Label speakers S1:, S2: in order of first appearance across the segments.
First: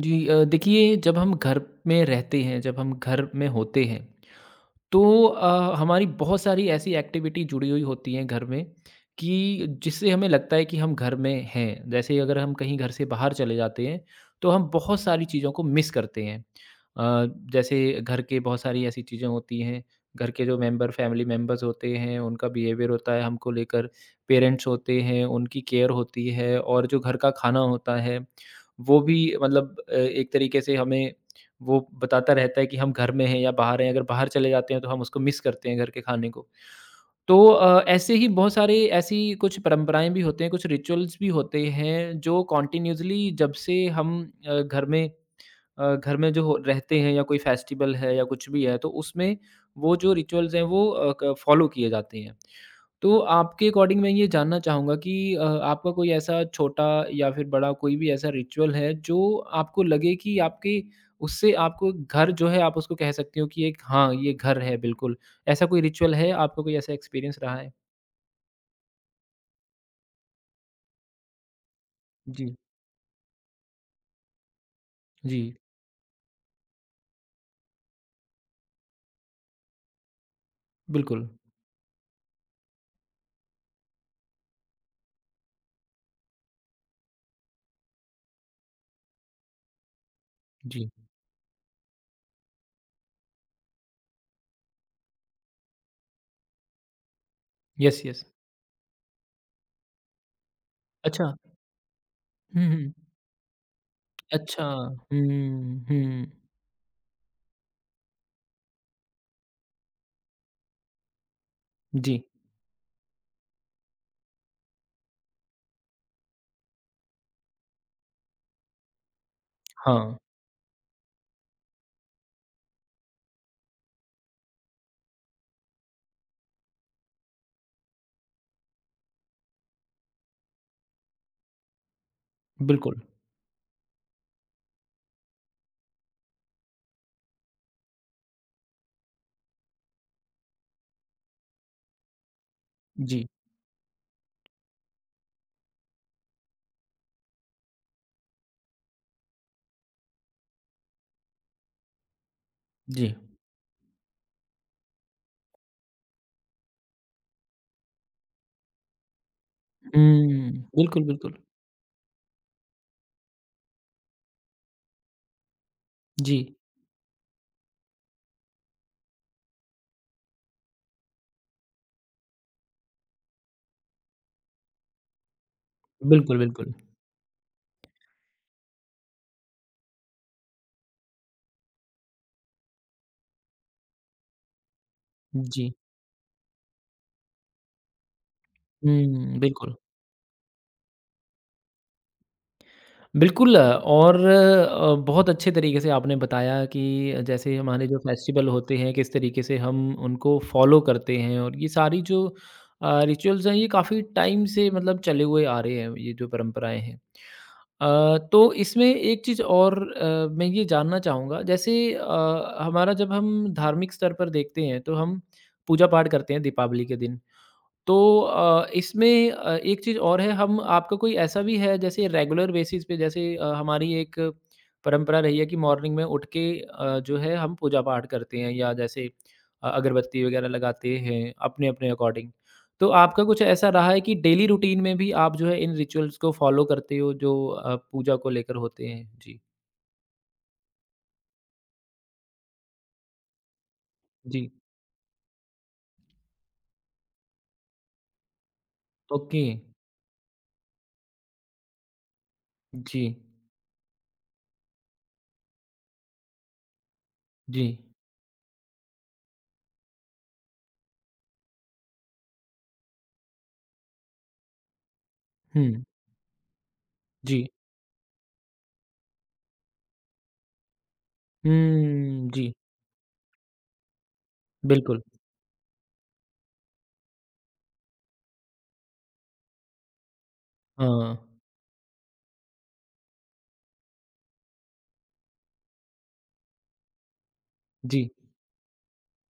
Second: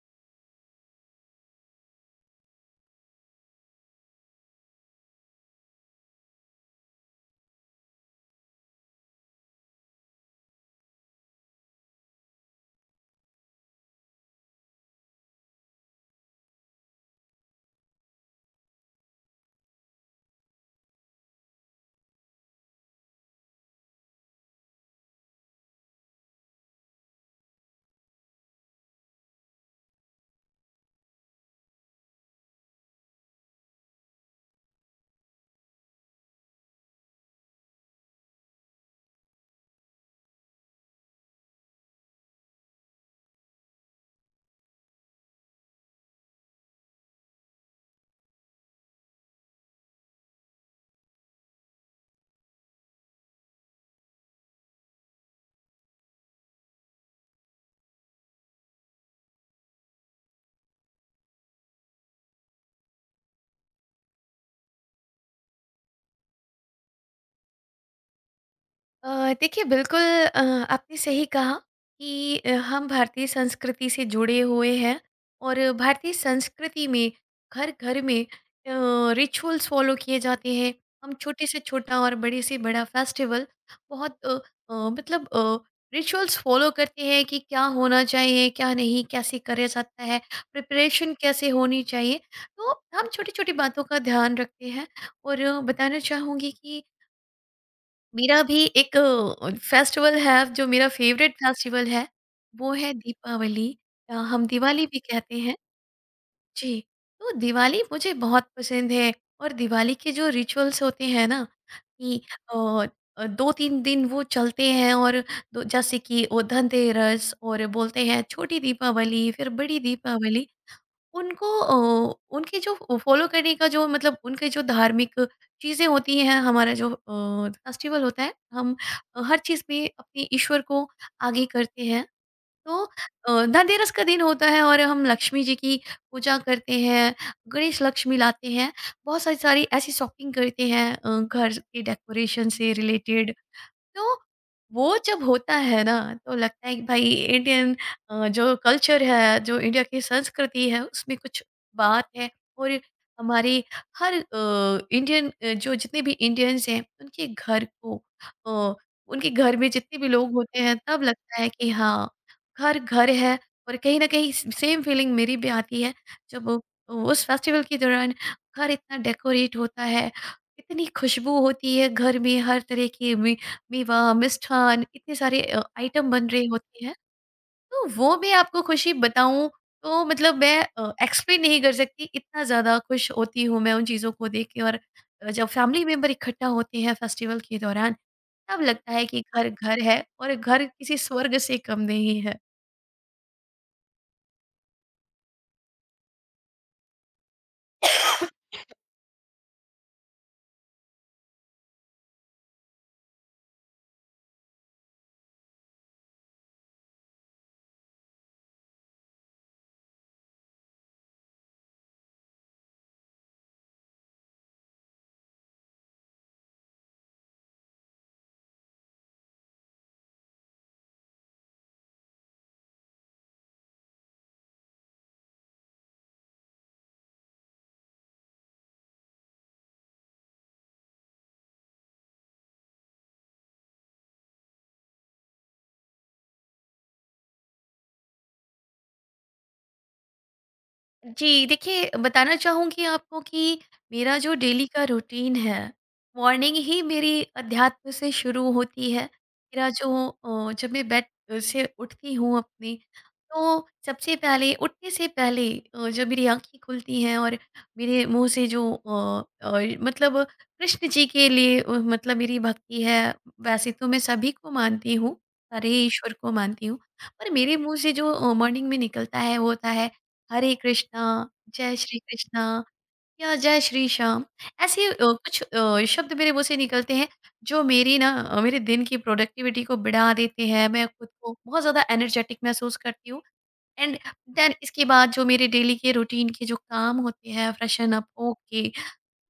S1: जी, देखिए जब हम घर में रहते हैं, जब हम घर में होते हैं, तो, हमारी बहुत सारी ऐसी एक्टिविटी जुड़ी हुई होती हैं घर में कि जिससे हमें लगता है कि हम घर में हैं। जैसे अगर हम कहीं घर से बाहर चले जाते हैं तो हम बहुत सारी चीज़ों को मिस करते हैं। जैसे घर के बहुत सारी ऐसी चीज़ें होती हैं, घर के जो मेंबर फैमिली मेंबर्स होते हैं, उनका बिहेवियर होता है हमको लेकर, पेरेंट्स होते हैं, उनकी केयर होती है और जो घर का खाना होता है, वो भी मतलब, एक तरीके से हमें वो बताता रहता है कि हम घर में हैं या बाहर हैं, अगर बाहर चले जाते हैं तो हम उसको मिस करते हैं घर के खाने को। तो, ऐसे ही बहुत सारे ऐसी कुछ परंपराएँ भी होते हैं, कुछ रिचुअल्स भी होते हैं जो कंटीन्यूअसली जब से हम अ, घर में घर में जो हो रहते हैं या कोई फेस्टिवल है या कुछ भी है, तो उसमें वो जो रिचुअल्स हैं वो अ, क फॉलो किए जाते हैं। तो आपके अकॉर्डिंग मैं ये जानना चाहूँगा कि, आपका कोई ऐसा छोटा या फिर बड़ा कोई भी ऐसा रिचुअल है जो आपको लगे कि आपके उससे आपको घर जो है आप उसको कह सकते हो कि एक हाँ, ये घर है बिल्कुल। ऐसा कोई रिचुअल है? आपका कोई ऐसा एक्सपीरियंस रहा है?
S2: अ, देखिए, बिल्कुल आपने सही कहा कि
S1: जी।
S2: हम भारतीय संस्कृति से जुड़े हुए हैं।
S1: जी,
S2: और भारतीय संस्कृति में घर घर में रिचुअल्स फॉलो किए जाते हैं। हम
S1: बिल्कुल।
S2: छोटे से छोटा और बड़े से बड़ा फेस्टिवल बहुत मतलब रिचुअल्स फॉलो करते हैं कि क्या होना चाहिए, क्या नहीं, कैसे करा जाता है,
S1: जी।
S2: प्रिपरेशन कैसे होनी चाहिए। तो हम छोटी छोटी बातों का ध्यान रखते हैं, और बताना चाहूँगी कि
S1: यस, यस।
S2: मेरा भी एक फेस्टिवल है जो मेरा
S1: अच्छा।
S2: फेवरेट फेस्टिवल है,
S1: हुँ,
S2: वो है
S1: हुँ।
S2: दीपावली। हम
S1: अच्छा।
S2: दिवाली भी कहते हैं।
S1: हुँ, हुँ।
S2: जी, तो दिवाली मुझे बहुत पसंद है और दिवाली के जो रिचुअल्स होते हैं ना कि
S1: जी।
S2: अ 2-3 दिन वो चलते हैं, और दो जैसे कि वो धनतेरस, और बोलते हैं छोटी दीपावली, फिर बड़ी
S1: हाँ,
S2: दीपावली। उनको उनके जो फॉलो करने का जो मतलब उनके जो धार्मिक चीज़ें होती हैं, हमारा जो फेस्टिवल होता है, हम हर चीज़ में अपने ईश्वर को आगे करते हैं। तो
S1: बिल्कुल।
S2: धनतेरस का दिन होता है और हम लक्ष्मी जी की पूजा करते हैं, गणेश लक्ष्मी लाते हैं, बहुत सारी सारी ऐसी शॉपिंग करते हैं घर के डेकोरेशन से
S1: जी,
S2: रिलेटेड। तो वो जब होता है ना तो लगता है कि भाई इंडियन जो कल्चर है, जो इंडिया की संस्कृति है, उसमें कुछ बात है। और
S1: जी।
S2: हमारी हर इंडियन, जो जितने भी इंडियंस हैं, उनके घर को अ, उनके घर में जितने भी लोग
S1: हुँ,
S2: होते हैं, तब
S1: बिल्कुल, बिल्कुल।
S2: लगता है कि हाँ, घर घर है। और कहीं ना कहीं सेम फीलिंग मेरी भी आती है,
S1: जी,
S2: जब उस फेस्टिवल के दौरान घर इतना डेकोरेट होता है, इतनी खुशबू होती है घर में हर तरह की, मेवा, मिष्ठान, इतने सारे आइटम बन
S1: बिल्कुल,
S2: रहे
S1: बिल्कुल।
S2: होते हैं। तो वो मैं आपको खुशी बताऊँ, तो मतलब मैं एक्सप्लेन नहीं कर सकती, इतना ज़्यादा खुश होती हूँ मैं उन चीज़ों को देख के। और जब
S1: जी।
S2: फैमिली मेंबर इकट्ठा होते हैं फेस्टिवल के दौरान, तब लगता है कि
S1: हुँ,
S2: घर
S1: बिल्कुल।
S2: घर है और घर किसी स्वर्ग से कम नहीं है।
S1: बिल्कुल और, बहुत अच्छे तरीके से आपने बताया कि जैसे हमारे जो फेस्टिवल होते हैं, किस तरीके से हम उनको फ़ॉलो करते हैं और ये सारी जो, रिचुअल्स हैं, ये काफ़ी टाइम से मतलब चले हुए आ रहे हैं, ये जो परंपराएँ हैं। अ, तो इसमें एक चीज़ और, मैं ये जानना चाहूँगा, जैसे, हमारा जब हम धार्मिक स्तर पर देखते हैं, तो हम पूजा-पाठ करते हैं दीपावली के दिन। तो, इसमें, एक चीज़ और है हम आपका कोई ऐसा भी है जैसे रेगुलर बेसिस पे जैसे, हमारी एक परंपरा रही है कि मॉर्निंग में उठ के, जो है हम पूजा पाठ करते हैं या जैसे, अगरबत्ती वगैरह लगाते हैं अपने अपने अकॉर्डिंग। तो आपका कुछ ऐसा रहा है कि डेली रूटीन में भी आप जो है इन रिचुअल्स को फॉलो करते हो जो, पूजा को लेकर होते हैं? जी,
S2: जी, देखिए बताना चाहूँगी आपको कि मेरा जो
S1: जी।
S2: डेली का रूटीन है, मॉर्निंग ही मेरी अध्यात्म से शुरू होती है।
S1: ओके।
S2: मेरा जो जब मैं बेड से उठती हूँ अपनी,
S1: जी,
S2: तो सबसे पहले उठने से पहले, जब मेरी आँखें खुलती हैं, और
S1: जी।
S2: मेरे मुँह से जो मतलब कृष्ण जी के लिए मतलब मेरी भक्ति है, वैसे तो मैं सभी को मानती हूँ, सारे
S1: हुँ,
S2: ईश्वर को मानती हूँ। पर
S1: जी।
S2: मेरे मुँह से जो मॉर्निंग में निकलता है, वो होता है हरे कृष्णा, जय श्री
S1: हुँ,
S2: कृष्णा,
S1: जी,
S2: या जय श्री श्याम। ऐसे
S1: बिल्कुल।
S2: कुछ शब्द मेरे मुँह से निकलते हैं जो मेरी ना मेरे दिन की प्रोडक्टिविटी को बढ़ा देते हैं। मैं खुद
S1: हाँ।
S2: को बहुत ज़्यादा एनर्जेटिक महसूस करती हूँ। एंड देन इसके बाद जो मेरे डेली के रूटीन के जो काम होते हैं, फ्रेशन अप
S1: जी,
S2: होके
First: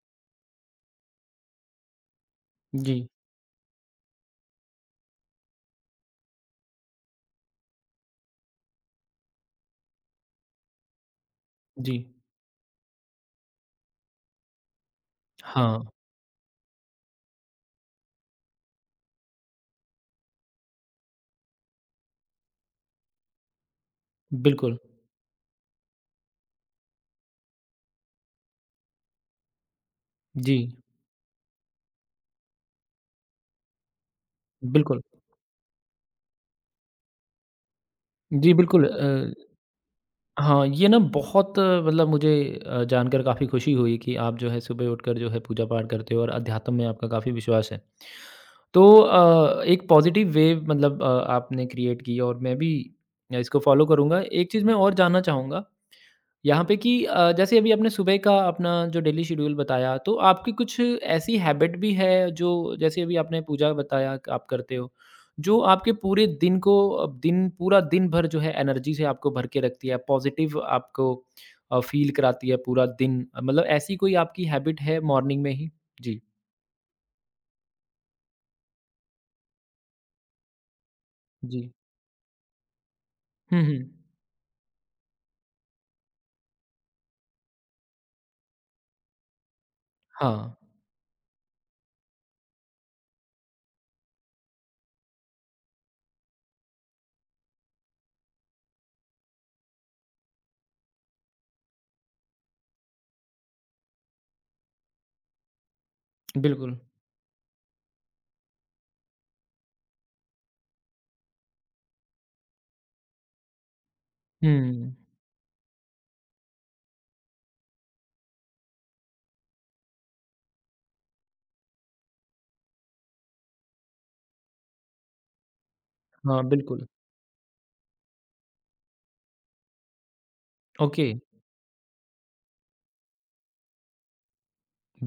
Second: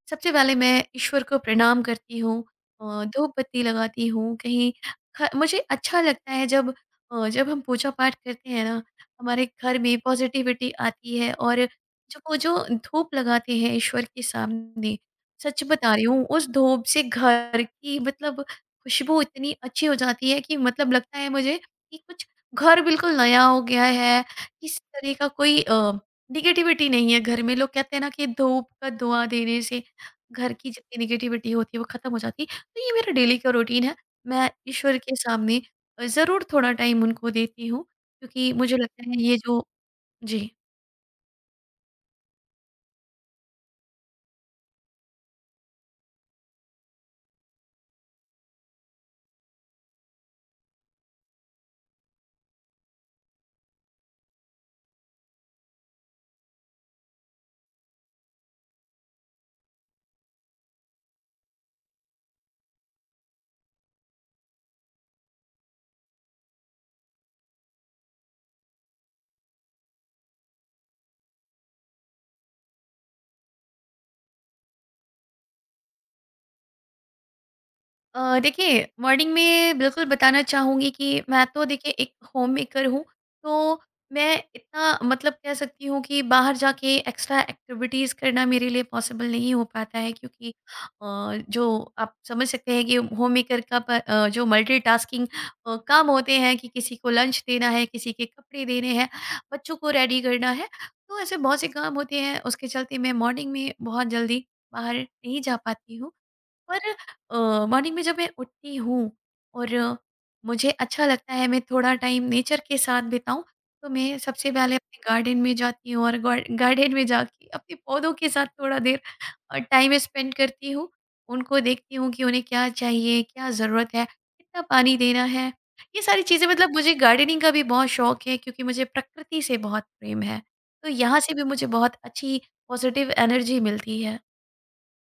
S2: सबसे पहले मैं ईश्वर को प्रणाम करती हूँ,
S1: जी।
S2: धूप बत्ती लगाती हूँ कहीं। मुझे अच्छा लगता है जब जब हम पूजा पाठ करते हैं ना, हमारे घर में पॉजिटिविटी आती है। और
S1: जी,
S2: जो वो जो धूप लगाते हैं ईश्वर के सामने, सच
S1: हाँ,
S2: बता रही हूँ, उस धूप से घर की मतलब खुशबू इतनी अच्छी हो जाती है कि मतलब लगता है मुझे कि कुछ घर बिल्कुल नया हो गया है,
S1: बिल्कुल।
S2: किसी तरह का कोई निगेटिविटी नहीं है घर में। लोग कहते हैं ना कि धूप का धुआं देने से घर
S1: जी,
S2: की जितनी नेगेटिविटी होती है वो खत्म हो जाती है। तो ये मेरा डेली का रूटीन है, मैं ईश्वर
S1: बिल्कुल।
S2: के सामने ज़रूर थोड़ा टाइम उनको देती हूँ क्योंकि
S1: जी,
S2: मुझे
S1: बिल्कुल
S2: लगता है
S1: अ,
S2: ये जो जी।
S1: हाँ, ये ना बहुत, मतलब मुझे, जानकर काफ़ी खुशी हुई कि आप जो है सुबह उठकर जो है पूजा-पाठ करते हो और अध्यात्म में आपका काफ़ी विश्वास है। तो, एक पॉज़िटिव वे मतलब, आपने क्रिएट की और मैं भी इसको फ़ॉलो करूँगा। एक चीज़ मैं और जानना चाहूँगा यहाँ पे कि, जैसे अभी आपने सुबह का अपना जो डेली शेड्यूल बताया, तो आपकी कुछ ऐसी हैबिट भी है जो जैसे अभी आपने पूजा बताया क आप करते हो, जो आपके पूरे दिन को, दिन पूरा दिन भर जो है एनर्जी से आपको भर के रखती है, पॉज़िटिव आपको, फ़ील कराती है पूरा दिन? मतलब ऐसी कोई आपकी हैबिट है मॉर्निंग में ही? जी।
S2: देखिए, मॉर्निंग में बिल्कुल बताना चाहूँगी कि मैं
S1: जी।
S2: तो देखिए एक होम मेकर हूँ,
S1: हुँ, हुँ।
S2: तो मैं इतना मतलब कह सकती हूँ कि बाहर जाके एक्स्ट्रा एक्टिविटीज़ करना मेरे लिए पॉसिबल नहीं हो पाता है,
S1: हाँ,
S2: क्योंकि जो आप समझ सकते हैं कि होम मेकर का जो मल्टीटास्किंग काम होते हैं, कि किसी को लंच देना है, किसी के कपड़े देने हैं, बच्चों को रेडी करना है, तो ऐसे बहुत से काम होते हैं, उसके चलते मैं मॉर्निंग में बहुत जल्दी बाहर नहीं जा पाती हूँ।
S1: बिल्कुल।
S2: पर मॉर्निंग में जब मैं उठती हूँ और मुझे अच्छा लगता है मैं थोड़ा टाइम नेचर के साथ बिताऊं, तो मैं सबसे पहले
S1: हुँ।
S2: अपने गार्डन में जाती हूँ, और गार्डन में जाके अपने पौधों के साथ थोड़ा देर टाइम स्पेंड करती हूँ, उनको देखती हूँ कि उन्हें क्या चाहिए, क्या ज़रूरत है, कितना पानी देना है। ये सारी
S1: हाँ,
S2: चीज़ें मतलब
S1: बिल्कुल।
S2: मुझे गार्डनिंग का भी बहुत शौक है, क्योंकि मुझे प्रकृति से बहुत प्रेम है। तो
S1: ओके।
S2: यहाँ से भी मुझे बहुत अच्छी पॉजिटिव एनर्जी मिलती है।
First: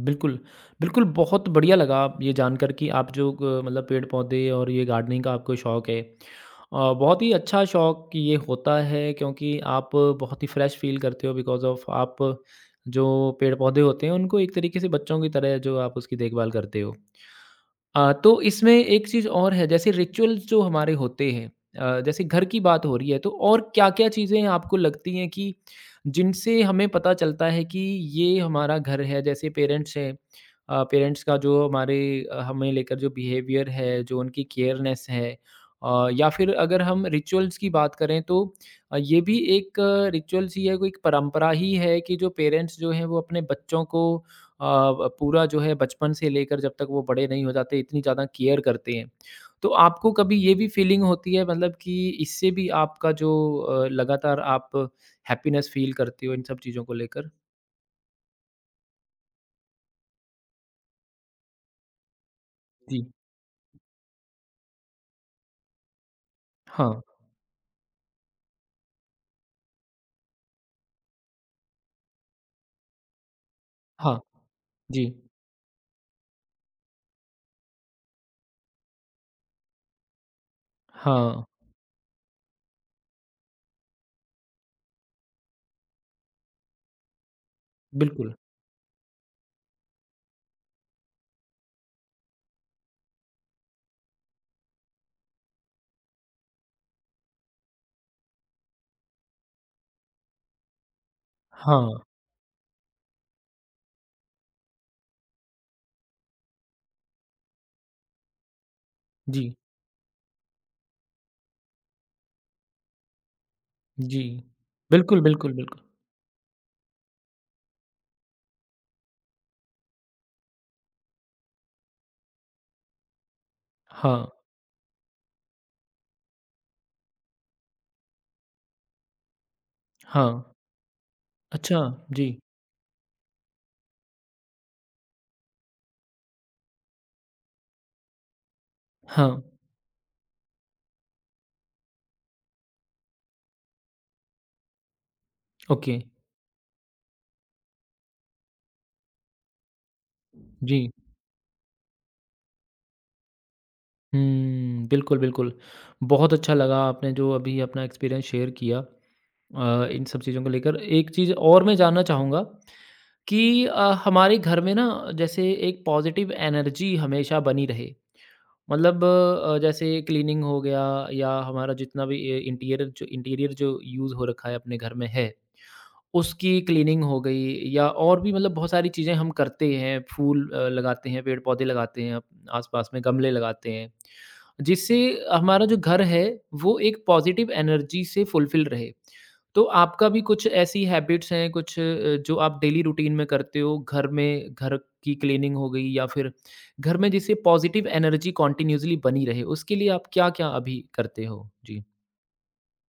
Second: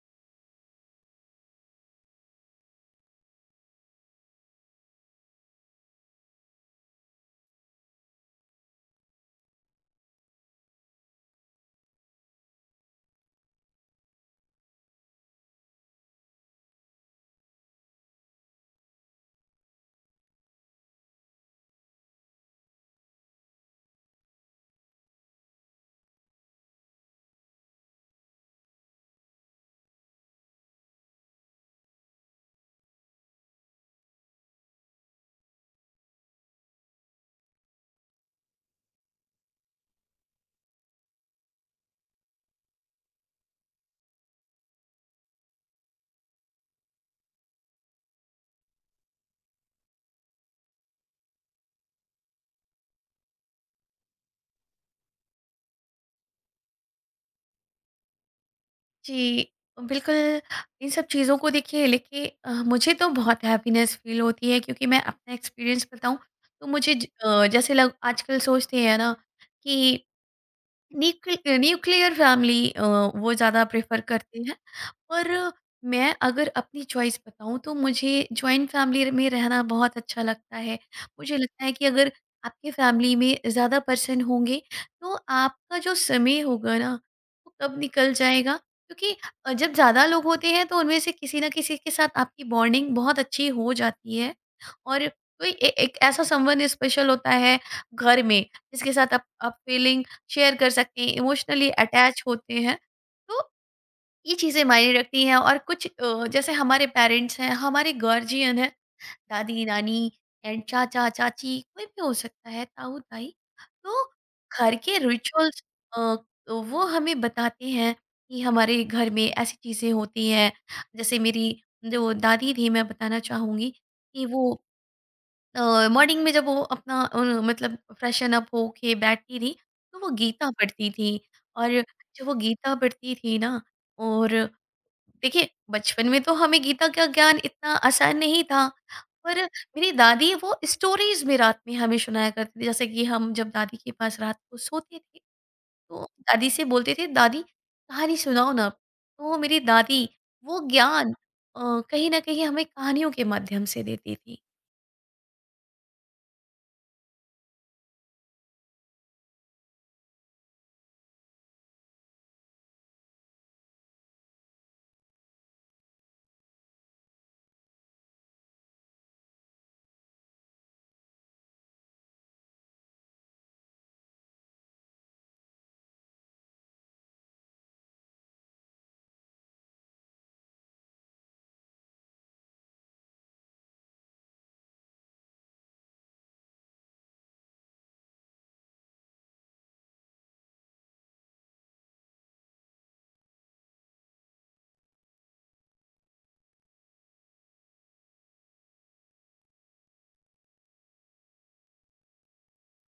S1: बिल्कुल, बिल्कुल, बहुत बढ़िया लगा आप ये जानकर कि आप जो ग मतलब पेड़-पौधे और ये गार्डनिंग का आपको शौक है। बहुत ही अच्छा शौक ये होता है क्योंकि आप बहुत ही फ्रेश फ़ील करते हो बिकॉज़ ऑफ़ आप जो पेड़-पौधे होते हैं उनको एक तरीके से बच्चों की तरह जो आप उसकी देखभाल करते हो। तो इसमें एक चीज़ और है जैसे रिचुअल्स जो हमारे होते हैं, जैसे घर की बात हो रही है तो और क्या-क्या चीज़ें आपको लगती हैं कि जिनसे हमें पता चलता है कि ये हमारा घर है? जैसे पेरेंट्स हैं, पेरेंट्स का जो हमारे, हमें लेकर जो बिहेवियर है, जो उनकी केयरनेस है, या फिर अगर हम रिचुअल्स की बात करें तो, ये भी एक रिचुअल्स ही है, कोई एक परंपरा ही है कि जो पेरेंट्स जो हैं वो अपने बच्चों को अ, ब पूरा जो है बचपन से लेकर जब तक वो बड़े नहीं हो जाते इतनी ज़्यादा केयर करते हैं। तो आपको कभी ये भी फीलिंग होती है मतलब कि इससे भी आपका जो, लगातार आप हैप्पीनेस फील करते हो इन सब चीज़ों को लेकर?
S2: जी, बिल्कुल, इन सब चीज़ों को देखिए लेके मुझे
S1: जी।
S2: तो बहुत हैप्पीनेस फ़ील होती है, क्योंकि मैं अपना एक्सपीरियंस बताऊँ, तो
S1: हाँ,
S2: मुझे जैसे लग आजकल सोचते हैं ना कि न्यूक्लियर फैमिली वो ज़्यादा प्रेफर
S1: हाँ,
S2: करते हैं।
S1: जी।
S2: और मैं अगर अपनी चॉइस बताऊं, तो मुझे जॉइंट फैमिली में रहना बहुत अच्छा लगता है। मुझे
S1: हाँ,
S2: लगता है कि अगर आपके फैमिली में ज़्यादा पर्सन होंगे, तो आपका जो समय होगा ना, वो कब निकल
S1: बिल्कुल।
S2: जाएगा, क्योंकि जब ज़्यादा लोग होते हैं तो उनमें से किसी ना किसी के साथ आपकी बॉन्डिंग बहुत अच्छी हो जाती है। और कोई एक ऐसा संबंध स्पेशल होता है घर में, जिसके साथ आप फीलिंग शेयर कर सकते हैं, इमोशनली
S1: हाँ,
S2: अटैच होते हैं। तो ये चीज़ें मायने रखती हैं। और कुछ जैसे हमारे पेरेंट्स हैं, हमारे गार्जियन हैं,
S1: जी,
S2: दादी-नानी एंड चाचा-चाची कोई भी हो सकता है, ताऊ-ताई। तो
S1: जी।
S2: घर के
S1: बिल्कुल, बिल्कुल,
S2: रिचुअल्स
S1: बिल्कुल।
S2: अ, तो वो हमें बताते हैं कि हमारे घर में ऐसी चीज़ें होती हैं। जैसे मेरी जो दादी थी, मैं बताना चाहूँगी
S1: हाँ,
S2: कि वो मॉर्निंग में जब वो अपना मतलब फ्रेशन अप होके बैठती थी, तो वो गीता
S1: हाँ।
S2: पढ़ती थी। और
S1: अच्छा,
S2: जब
S1: जी।
S2: वो गीता पढ़ती थी ना, और देखिए, बचपन में तो हमें गीता का ज्ञान इतना आसान नहीं था,
S1: हाँ,
S2: पर मेरी दादी वो स्टोरीज में रात में हमें सुनाया करती थी। जैसे कि हम जब दादी के पास रात को सोते थे,
S1: ओके।
S2: तो दादी से बोलते थे दादी कहानी सुनाओ ना, तो मेरी दादी वो
S1: जी।
S2: ज्ञान कहीं ना कहीं हमें कहानियों के माध्यम से देती थी।
S1: हुँ, बिल्कुल, बिल्कुल। बहुत अच्छा लगा आपने जो अभी अपना एक्सपीरियंस शेयर किया। इन सब चीज़ों को लेकर एक चीज़ और मैं जानना चाहूँगा कि, हमारे घर में ना जैसे एक पॉजिटिव एनर्जी हमेशा बनी रहे मतलब, जैसे क्लीनिंग हो गया या हमारा जितना भी इंटीरियर जो यूज़ हो रखा है अपने घर में है उसकी क्लीनिंग हो गई या और भी मतलब बहुत सारी चीज़ें हम करते हैं, फूल, लगाते हैं, पेड़-पौधे लगाते हैं, अप आस-पास में गमले लगाते हैं, जिससे हमारा जो घर है, वो एक पॉज़िटिव एनर्जी से फुलफ़िल रहे। तो आपका भी कुछ ऐसी हैबिट्स हैं, कुछ, जो आप डेली रूटीन में करते हो, घर में घर की क्लीनिंग हो गई या फिर घर में जिससे पॉज़िटिव एनर्जी कंटीन्यूअसली बनी रहे, उसके लिए आप क्या-क्या अभी करते हो? जी।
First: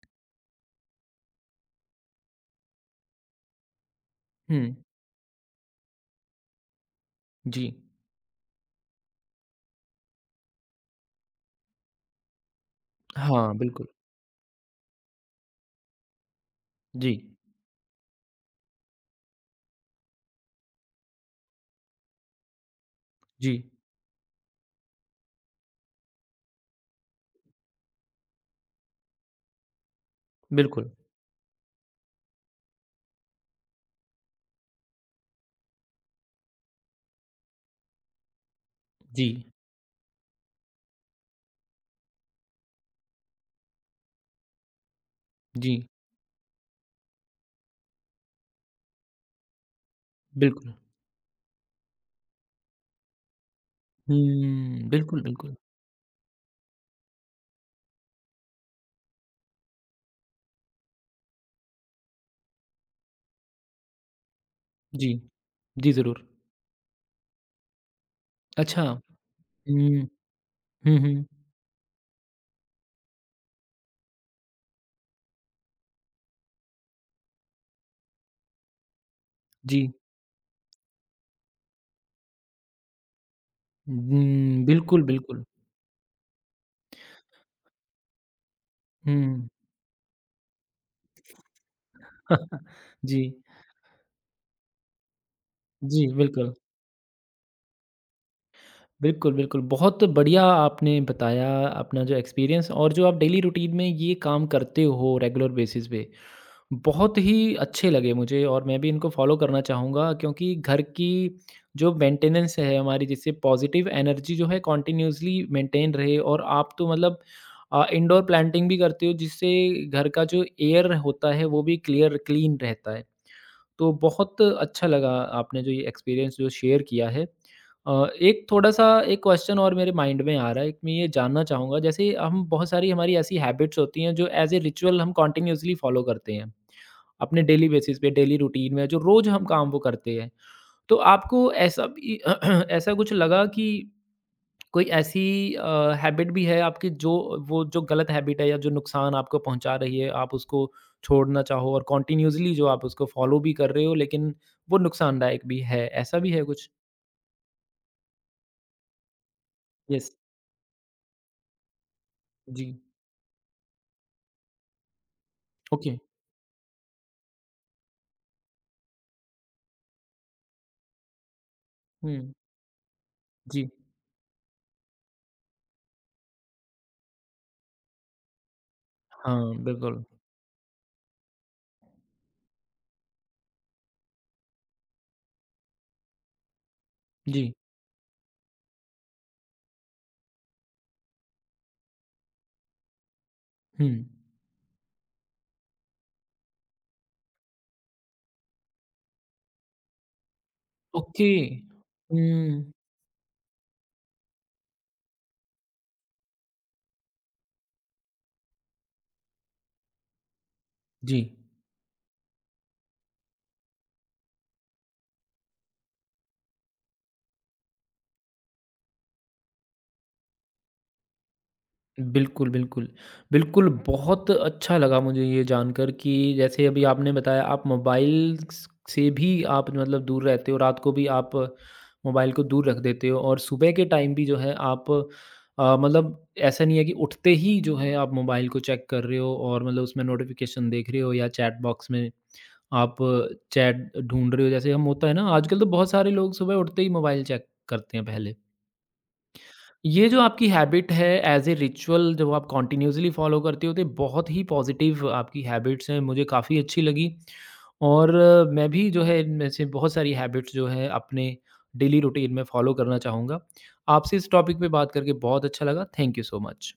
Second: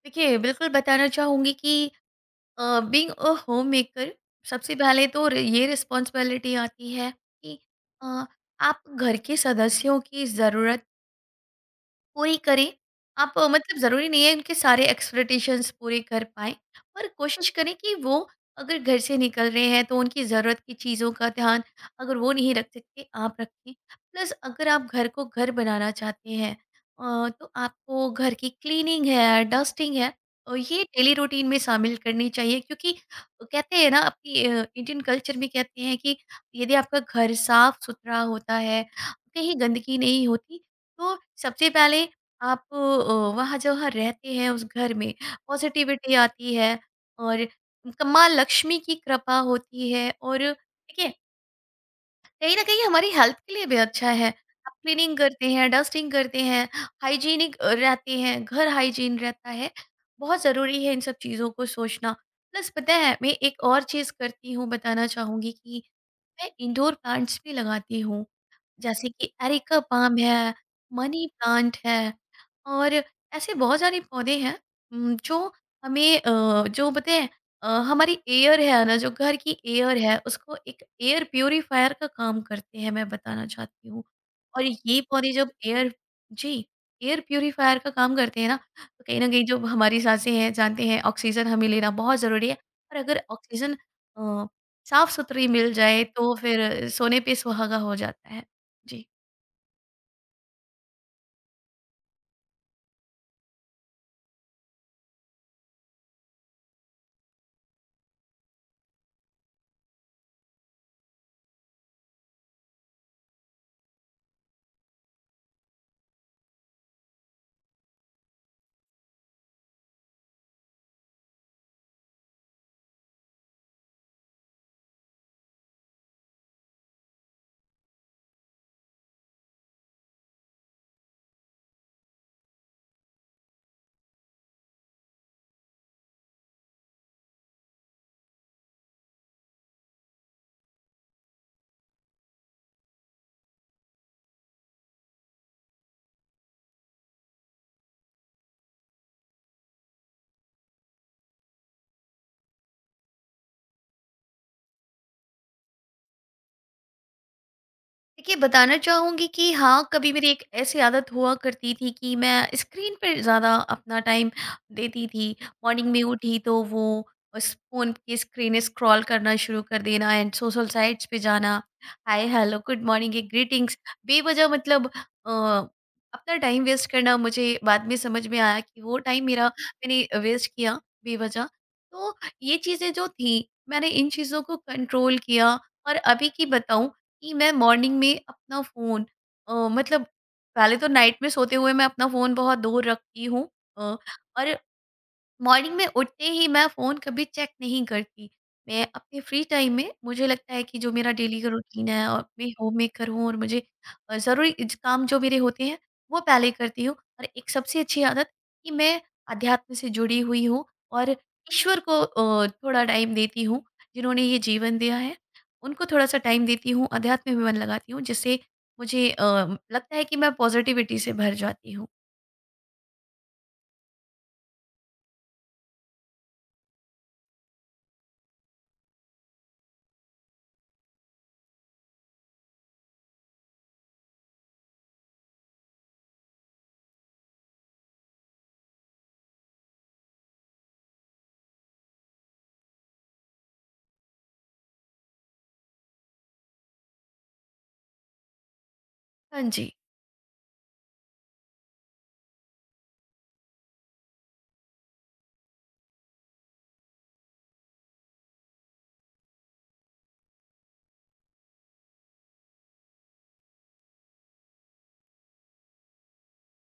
S2: देखिए, बिल्कुल बताना चाहूँगी कि बीइंग अ होममेकर
S1: हुँ।
S2: सबसे पहले तो र ये रिस्पॉन्सिबिलिटी आती है कि
S1: जी।
S2: अ, आप घर के सदस्यों की ज़रूरत पूरी करें। आप
S1: हाँ,
S2: मतलब
S1: बिल्कुल।
S2: ज़रूरी नहीं है उनके सारे एक्सपेक्टेशंस पूरे कर पाएँ, पर
S1: जी।
S2: कोशिश करें कि वो अगर घर से निकल रहे हैं, तो उनकी ज़रूरत की चीज़ों का ध्यान, अगर वो नहीं रख सकते, आप
S1: जी।
S2: रखें। प्लस अगर आप घर को घर बनाना चाहते हैं, तो आपको घर की क्लीनिंग है, डस्टिंग है, ये
S1: बिल्कुल।
S2: डेली रूटीन में शामिल करनी चाहिए, क्योंकि कहते हैं ना, अपनी इंडियन कल्चर में कहते हैं कि यदि आपका घर साफ-सुथरा होता है,
S1: जी,
S2: कहीं गंदगी नहीं होती, तो सबसे पहले आप वहाँ जहाँ रहते हैं उस घर में
S1: जी,
S2: पॉजिटिविटी आती है, और माँ लक्ष्मी की कृपा होती है। और
S1: बिल्कुल।
S2: देखिए, कहीं ना कहीं हमारी हेल्थ के लिए भी अच्छा है। आप
S1: हुँ,
S2: क्लीनिंग
S1: बिल्कुल,
S2: करते
S1: बिल्कुल।
S2: हैं, डस्टिंग करते हैं, हाइजीनिक रहते हैं, घर हाइजीन रहता है। बहुत ज़रूरी है इन सब चीज़ों को सोचना। प्लस पता है, मैं एक और चीज़ करती हूँ, बताना
S1: जी,
S2: चाहूँगी कि
S1: जी, ज़रूर।
S2: मैं इंडोर प्लांट्स भी लगाती हूँ,
S1: अच्छा।
S2: जैसे कि एरिका
S1: हुँ,
S2: पाम है,
S1: हुँ, हुँ।
S2: मनी प्लांट है, और ऐसे बहुत सारे पौधे हैं। जो हमें जो पता है हमारी एयर है ना, जो घर की
S1: जी,
S2: एयर है, उसको एक एयर प्यूरीफायर का काम करते हैं, मैं बताना चाहती हूँ। और
S1: हुँ,
S2: ये
S1: बिल्कुल,
S2: पौधे
S1: बिल्कुल।
S2: जब एयर, जी, एयर प्यूरीफायर का काम करते हैं ना, तो कहीं न कहीं
S1: हुँ।
S2: जो हमारी साँसें हैं, जानते हैं, ऑक्सीजन हमें लेना बहुत ज़रूरी है। और अगर
S1: जी,
S2: ऑक्सीजन अ, साफ-सुथरी मिल जाए,
S1: जी,
S2: तो
S1: बिल्कुल।
S2: फिर सोने पे सुहागा हो जाता है। जी,
S1: बिल्कुल, बिल्कुल। बहुत बढ़िया आपने बताया अपना जो एक्सपीरियंस और जो आप डेली रूटीन में ये काम करते हो रेगुलर बेसिस पे, बहुत ही अच्छे लगे मुझे और मैं भी इनको फॉलो करना चाहूँगा क्योंकि घर की जो मेंटेनेंस है हमारी जिससे पॉजिटिव एनर्जी जो है कंटिन्यूअसली मेंटेन रहे और आप तो मतलब, इंडोर प्लांटिंग भी करते हो जिससे घर का जो एयर होता है वो भी क्लियर क्लीन रहता है। तो बहुत अच्छा लगा आपने जो ये एक्सपीरियंस जो शेयर किया है। एक थोड़ा-सा एक क्वेश्चन और मेरे माइंड में आ रहा है, एक मैं ये जानना चाहूँगा जैसे हम बहुत सारी हमारी ऐसी हैबिट्स होती हैं जो एज़ ए रिचुअल हम कंटिन्यूअसली फॉलो करते हैं, अपने डेली बेसिस पे डेली रूटीन में जो रोज़ हम काम वो करते हैं। तो आपको ऐसा भी ऐसा कुछ लगा कि कोई ऐसी, हैबिट भी है आपकी जो वो जो गलत हैबिट है या जो नुकसान आपको पहुंचा रही है आप उसको छोड़ना चाहो और कॉन्टिन्यूसली जो आप उसको फॉलो भी कर रहे हो लेकिन वो नुकसानदायक भी है ऐसा भी है कुछ।
S2: देखिए बताना चाहूँगी कि हाँ,
S1: यस।
S2: कभी मेरी एक ऐसी आदत हुआ करती थी कि मैं
S1: जी।
S2: स्क्रीन पर ज़्यादा अपना टाइम देती थी। Morning
S1: okay.
S2: में उठी तो वो उस फ़ोन की स्क्रीन स्क्रॉल करना शुरू कर देना, एंड सोशल साइट्स पे जाना, हाय
S1: हम्म।
S2: हेलो गुड मॉर्निंग ये
S1: जी।
S2: ग्रीटिंग्स, बेवजह मतलब अपना टाइम वेस्ट करना। मुझे बाद में समझ में आया कि वो टाइम मेरा
S1: हाँ, बिल्कुल।
S2: मैंने वेस्ट किया बेवजह। तो ये चीज़ें जो थी, मैंने इन चीज़ों को कंट्रोल किया। और अभी की बताऊं, कि मैं
S1: जी।
S2: मॉर्निंग में अपना फ़ोन मतलब पहले तो नाइट में सोते हुए मैं अपना फ़ोन बहुत दूर रखती हूँ, अ,
S1: हम्म।
S2: और मॉर्निंग में उठते ही मैं फ़ोन कभी चेक नहीं करती। मैं अपने फ्री टाइम में मुझे लगता है कि जो मेरा
S1: ओके।
S2: डेली का रूटीन है, और मैं
S1: हम्म।
S2: होममेकर हूँ, और मुझे ज़रूरी ज काम जो मेरे होते हैं, वो पहले करती हूँ। और एक सबसे अच्छी आदत कि मैं अध्यात्म से जुड़ी हुई हूँ, और
S1: जी।
S2: ईश्वर को थोड़ा टाइम देती हूँ, जिन्होंने ये जीवन दिया है, उनको थोड़ा-सा टाइम देती हूँ, अध्यात्म में मन लगाती हूँ, जिससे मुझे लगता है कि मैं पॉज़िटिविटी से भर जाती हूँ।
S1: बिल्कुल, बिल्कुल। बिल्कुल, बहुत अच्छा लगा मुझे ये जानकर कि जैसे अभी आपने बताया आप मोबाइल स से भी आप मतलब दूर रहते हो, रात को भी आप मोबाइल को दूर रख देते हो और सुबह के टाइम भी जो है आप, मतलब ऐसा नहीं है कि उठते ही जो है आप मोबाइल को चेक कर रहे हो और मतलब उसमें नोटिफ़िकेशन देख रहे हो या चैट बॉक्स में आप चैट ढूँढ रहे हो। जैसे हम होता है ना आजकल तो बहुत सारे लोग सुबह उठते ही मोबाइल चेक करते हैं पहले।
S2: हाँ जी।
S1: ये जो आपकी हैबिट है एज ए रिचुअल जो आप कंटिन्यूअसली फॉलो करते हो तो ये बहुत ही पॉजिटिव आपकी हैबिट्स हैं मुझे काफ़ी अच्छी लगी और, मैं भी जो है इनमें से बहुत सारी हैबिट्स जो है अपने डेली रूटीन में फॉलो करना चाहूँगा। आपसे इस टॉपिक पे बात करके बहुत अच्छा लगा थैंक यू सो मच।